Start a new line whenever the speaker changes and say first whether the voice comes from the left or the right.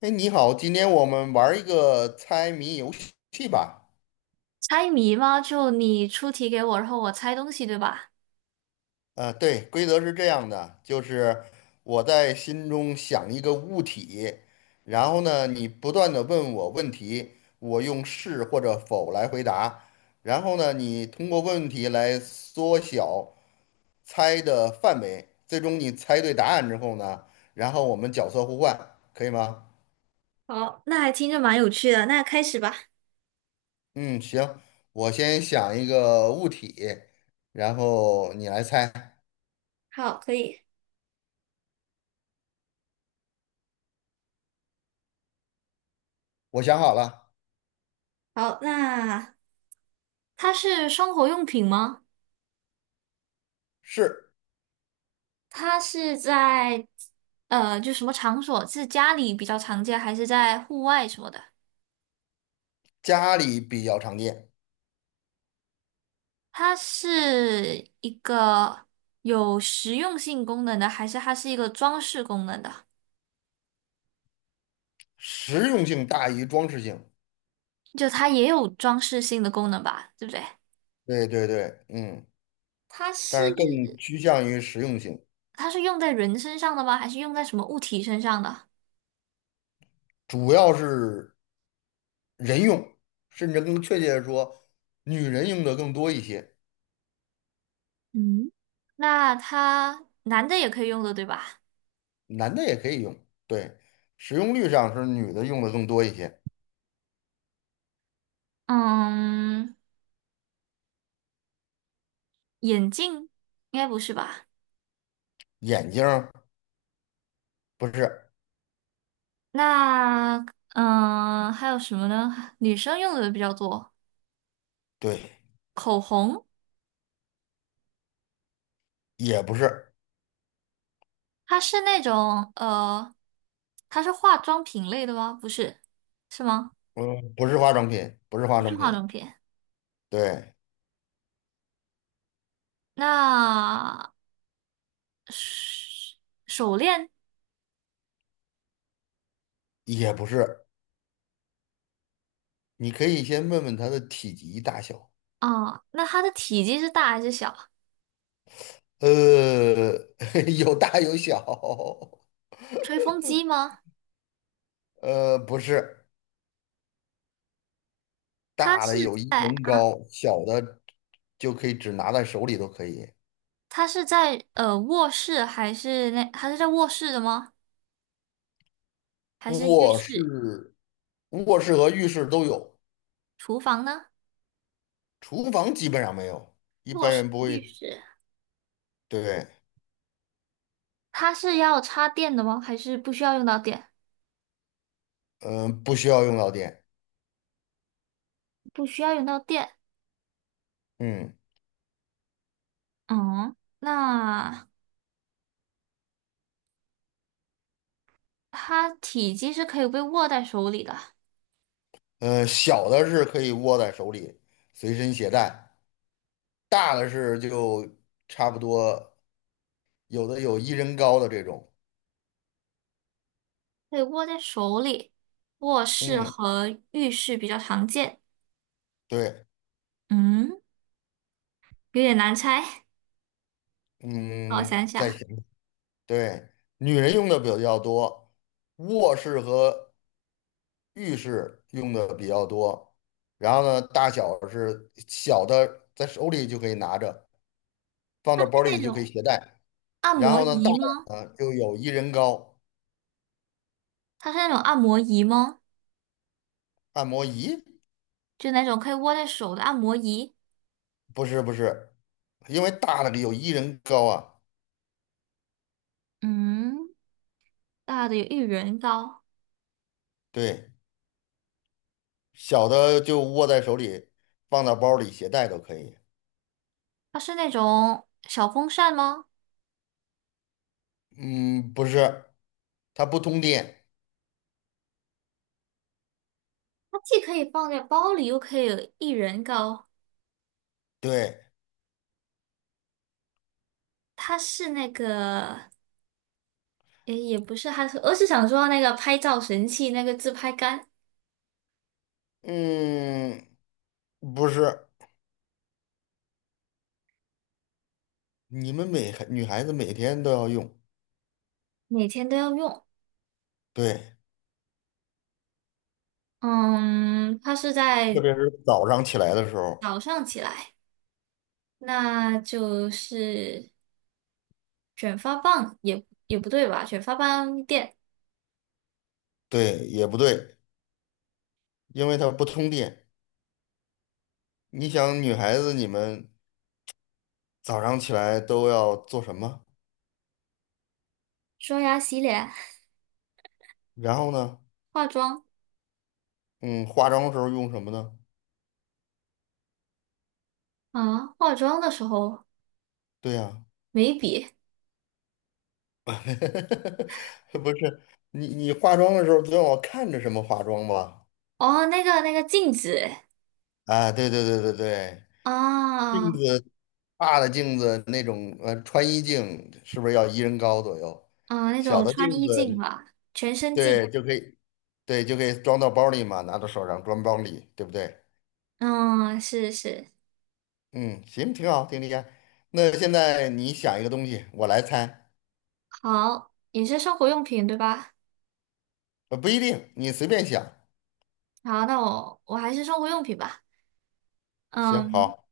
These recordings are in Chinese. left: 哎，你好，今天我们玩儿一个猜谜游戏吧。
right: 猜谜吗？就你出题给我，然后我猜东西，对吧？
left: 对，规则是这样的，就是我在心中想一个物体，然后呢，你不断的问我问题，我用是或者否来回答，然后呢，你通过问题来缩小猜的范围，最终你猜对答案之后呢，然后我们角色互换，可以吗？
right: 好，那还听着蛮有趣的，那开始吧。
left: 嗯，行，我先想一个物体，然后你来猜。
right: 好，可以。
left: 我想好了，
right: 好，那它是生活用品吗？
left: 是
right: 它是在就什么场所？是家里比较常见，还是在户外什么的？
left: 家里比较常见，
right: 它是一个有实用性功能的，还是它是一个装饰功能的？
left: 实用性大于装饰性。
right: 就它也有装饰性的功能吧，对不对？
left: 对对对，嗯，
right: 它
left: 但
right: 是
left: 是更趋向于实用性，
right: 它是用在人身上的吗？还是用在什么物体身上的？
left: 主要是人用，甚至更确切的说，女人用的更多一些，
right: 嗯，那它男的也可以用的，对吧？
left: 男的也可以用。对，使用率上是女的用的更多一些。
right: 嗯，眼镜应该不是吧？
left: 眼镜儿不是，
right: 那嗯，还有什么呢？女生用的比较多，
left: 对，
right: 口红，
left: 也不是，
right: 它是那种它是化妆品类的吗？不是，是吗？
left: 嗯，不是化妆品，不是化
right: 不是
left: 妆
right: 化
left: 品，
right: 妆品。
left: 对，
right: 那手手链
left: 也不是。你可以先问问它的体积大小。
right: 啊，那它的体积是大还是小？
left: 呃，有大有小，
right: 吹风机吗？
left: 不是，
right: 它
left: 大
right: 是
left: 的有一
right: 在
left: 人
right: 啊，
left: 高，小的就可以只拿在手里都可以。
right: 他是在卧室还是那他是在卧室的吗？还是浴
left: 卧
right: 室、
left: 室、卧室和浴室都有，
right: 厨房呢？
left: 厨房基本上没有，一
right: 卧
left: 般
right: 室、
left: 人不
right: 浴
left: 会，
right: 室，
left: 对，
right: 它是要插电的吗？还是不需要用到电？
left: 嗯、不需要用到电，
right: 不需要用到电。
left: 嗯，
right: 嗯，那它体积是可以被握在手里的，
left: 小的是可以握在手里，随身携带，大的是就差不多，有的有一人高的这种，
right: 可以握在手里。卧室
left: 嗯，
right: 和浴室比较常见。
left: 对，
right: 嗯，有点难猜，让我
left: 嗯，
right: 想
left: 再想。
right: 想，
left: 对，女人用的比较多，卧室和浴室用的比较多。然后呢，大小是小的，在手里就可以拿着，放
right: 它
left: 到
right: 是
left: 包里
right: 那
left: 就可以
right: 种
left: 携带。
right: 按
left: 然
right: 摩
left: 后呢，大
right: 仪吗？
left: 的呢就有一人高
right: 它是那种按摩仪吗？
left: 按摩仪，
right: 就那种可以握在手的按摩仪，
left: 不是不是，因为大的有一人高啊，
right: 嗯，大的有一人高。
left: 对，小的就握在手里，放到包里携带都可以。
right: 它是那种小风扇吗？
left: 嗯，不是，它不通电。
right: 它既可以放在包里，又可以有一人高。
left: 对，
right: 它是那个，诶，也不是，还是我是想说那个拍照神器，那个自拍杆，
left: 嗯，不是。你们每孩女孩子每天都要用，
right: 每天都要用。
left: 对，
right: 嗯，它是
left: 特
right: 在
left: 别是早上起来的时候，
right: 早上起来，那就是卷发棒也不对吧？卷发棒店、
left: 对，也不对，因为它不通电。你想，女孩子你们早上起来都要做什么？
right: 刷牙、洗脸、
left: 然后呢，
right: 化妆
left: 嗯，化妆的时候用什么呢？
right: 啊，化妆的时候。
left: 对呀、
right: 眉笔，
left: 不是你化妆的时候总要看着什么化妆吧？
right: 哦，那个镜子，
left: 啊，对对对对对，
right: 啊、
left: 镜
right: 哦
left: 子大的镜子那种，穿衣镜是不是要一人高左右？
right: 啊、那
left: 小
right: 种
left: 的
right: 穿
left: 镜
right: 衣镜
left: 子
right: 吧，全身镜，
left: 对，就可以，对，就可以装到包里嘛，拿到手上装包里，对不对？
right: 嗯，是是，
left: 嗯，行，挺好，挺厉害。那现在你想一个东西，我来猜，
right: 好，也是生活用品对吧？
left: 不一定，你随便想，
right: 好，那我还是生活用品吧，
left: 行，
right: 嗯，
left: 好，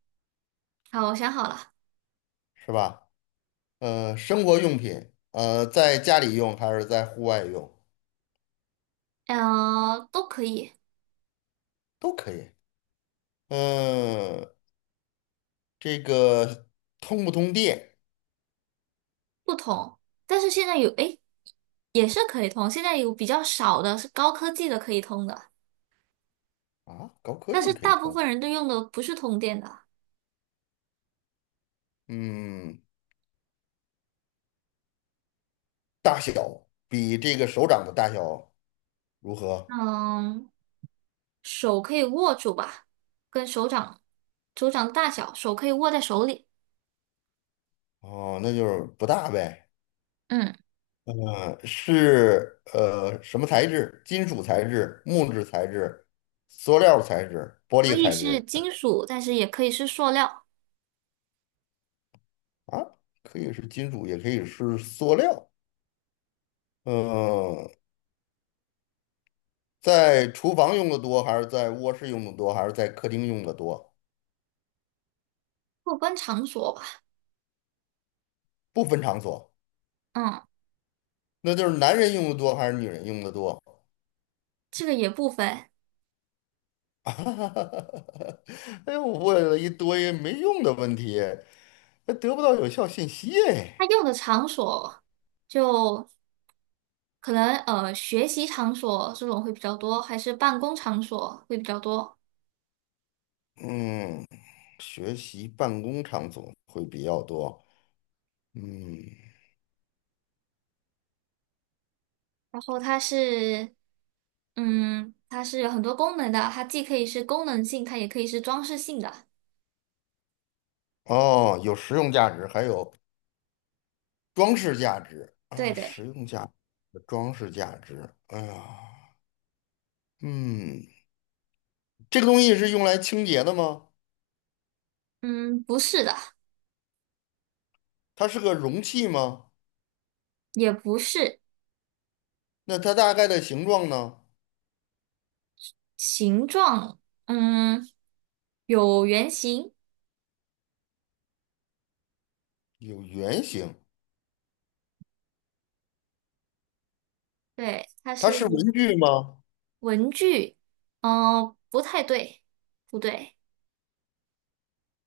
right: 好，我想好了，
left: 是吧？生活用品，在家里用还是在户外用
right: 嗯、都可以，
left: 都可以。嗯、这个通不通电
right: 不同，但是现在有，诶，也是可以通，现在有比较少的是高科技的可以通的，
left: 啊？高科
right: 但是
left: 技可以
right: 大部
left: 通。
right: 分人都用的不是通电的，
left: 嗯，大小比这个手掌的大小如何？
right: 嗯。手可以握住吧，跟手掌大小，手可以握在手里。
left: 哦，那就是不大呗。
right: 嗯，
left: 是什么材质？金属材质、木质材质、塑料材质、玻
right: 可
left: 璃
right: 以
left: 材
right: 是
left: 质
right: 金属，但是也可以是塑料。
left: 啊，可以是金属，也可以是塑料。嗯、在厨房用的多，还是在卧室用的多，还是在客厅用的多？
right: 过关场所吧，
left: 不分场所，
right: 嗯，
left: 那就是男人用的多还是女人用的多？
right: 这个也不分。
left: 哎呦，我问了一堆没用的问题，还得不到有效信息
right: 它
left: 哎。
right: 用的场所就可能学习场所这种会比较多，还是办公场所会比较多。
left: 嗯。学习办公场所会比较多。嗯，
right: 然后它是，嗯，它是有很多功能的，它既可以是功能性，它也可以是装饰性的。
left: 哦，有实用价值，还有装饰价值
right: 对
left: 啊，
right: 对，
left: 实用价值、装饰价值。哎呀，嗯，这个东西是用来清洁的吗？
right: 嗯，不是的。
left: 它是个容器吗？
right: 也不是
left: 那它大概的形状呢？
right: 形状，嗯，有圆形，
left: 有圆形。
right: 对，它
left: 它
right: 是
left: 是文具吗？
right: 文具，哦，不太对，不对，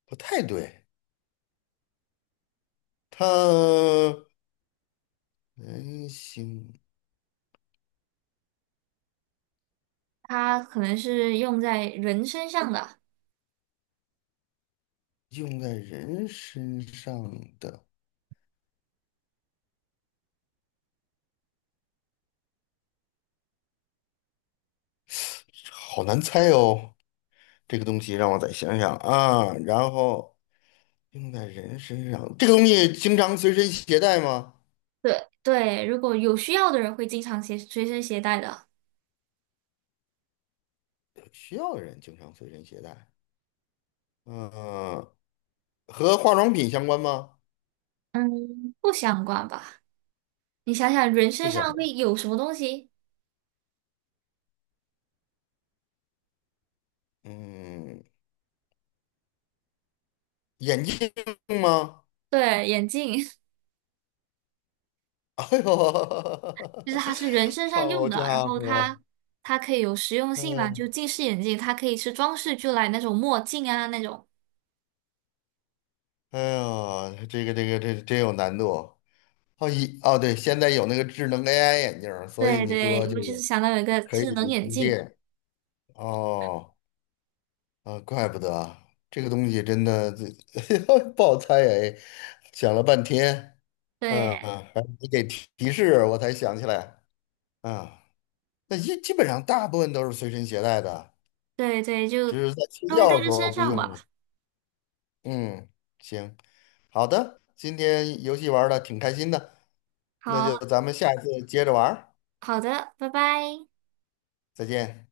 left: 不太对，它圆形
right: 它可能是用在人身上的，
left: 用在人身上的，好难猜哦。这个东西让我再想想啊，然后用在人身上，这个东西经常随身携带吗？
right: 对对，如果有需要的人会经常携随身携带的，
left: 需要的人经常随身携带。嗯、和化妆品相关吗？
right: 嗯，不相关吧？你想想，人
left: 不
right: 身
left: 相
right: 上
left: 关。
right: 会有什么东西？
left: 嗯，眼镜吗？
right: 对，眼镜。
left: 哎呦，
right: 就是它是人 身上用
left: 好
right: 的，然
left: 家
right: 后
left: 伙！
right: 它可以有实用性嘛，
left: 嗯，
right: 就近视眼镜，它可以是装饰就来那种墨镜啊那种。
left: 哎呦，这个这真有难度。哦，对，现在有那个智能 AI 眼镜儿所以
right: 对
left: 你说
right: 对，
left: 这
right: 我就是
left: 个
right: 想到有一个
left: 可以
right: 智能眼
left: 充
right: 镜，
left: 电哦。啊，怪不得啊这个东西真的这 不好猜 哎，想了半天，嗯，
right: 对
left: 还是你给提提示我才想起来啊。那基本上大部分都是随身携带的，
right: 对对，就
left: 只是在睡
right: 都会带
left: 觉的时
right: 在身
left: 候不
right: 上
left: 用
right: 吧。
left: 了。嗯，行，好的，今天游戏玩的挺开心的，那就
right: 好，
left: 咱们下次接着玩儿
right: 好的，拜拜。
left: 再见。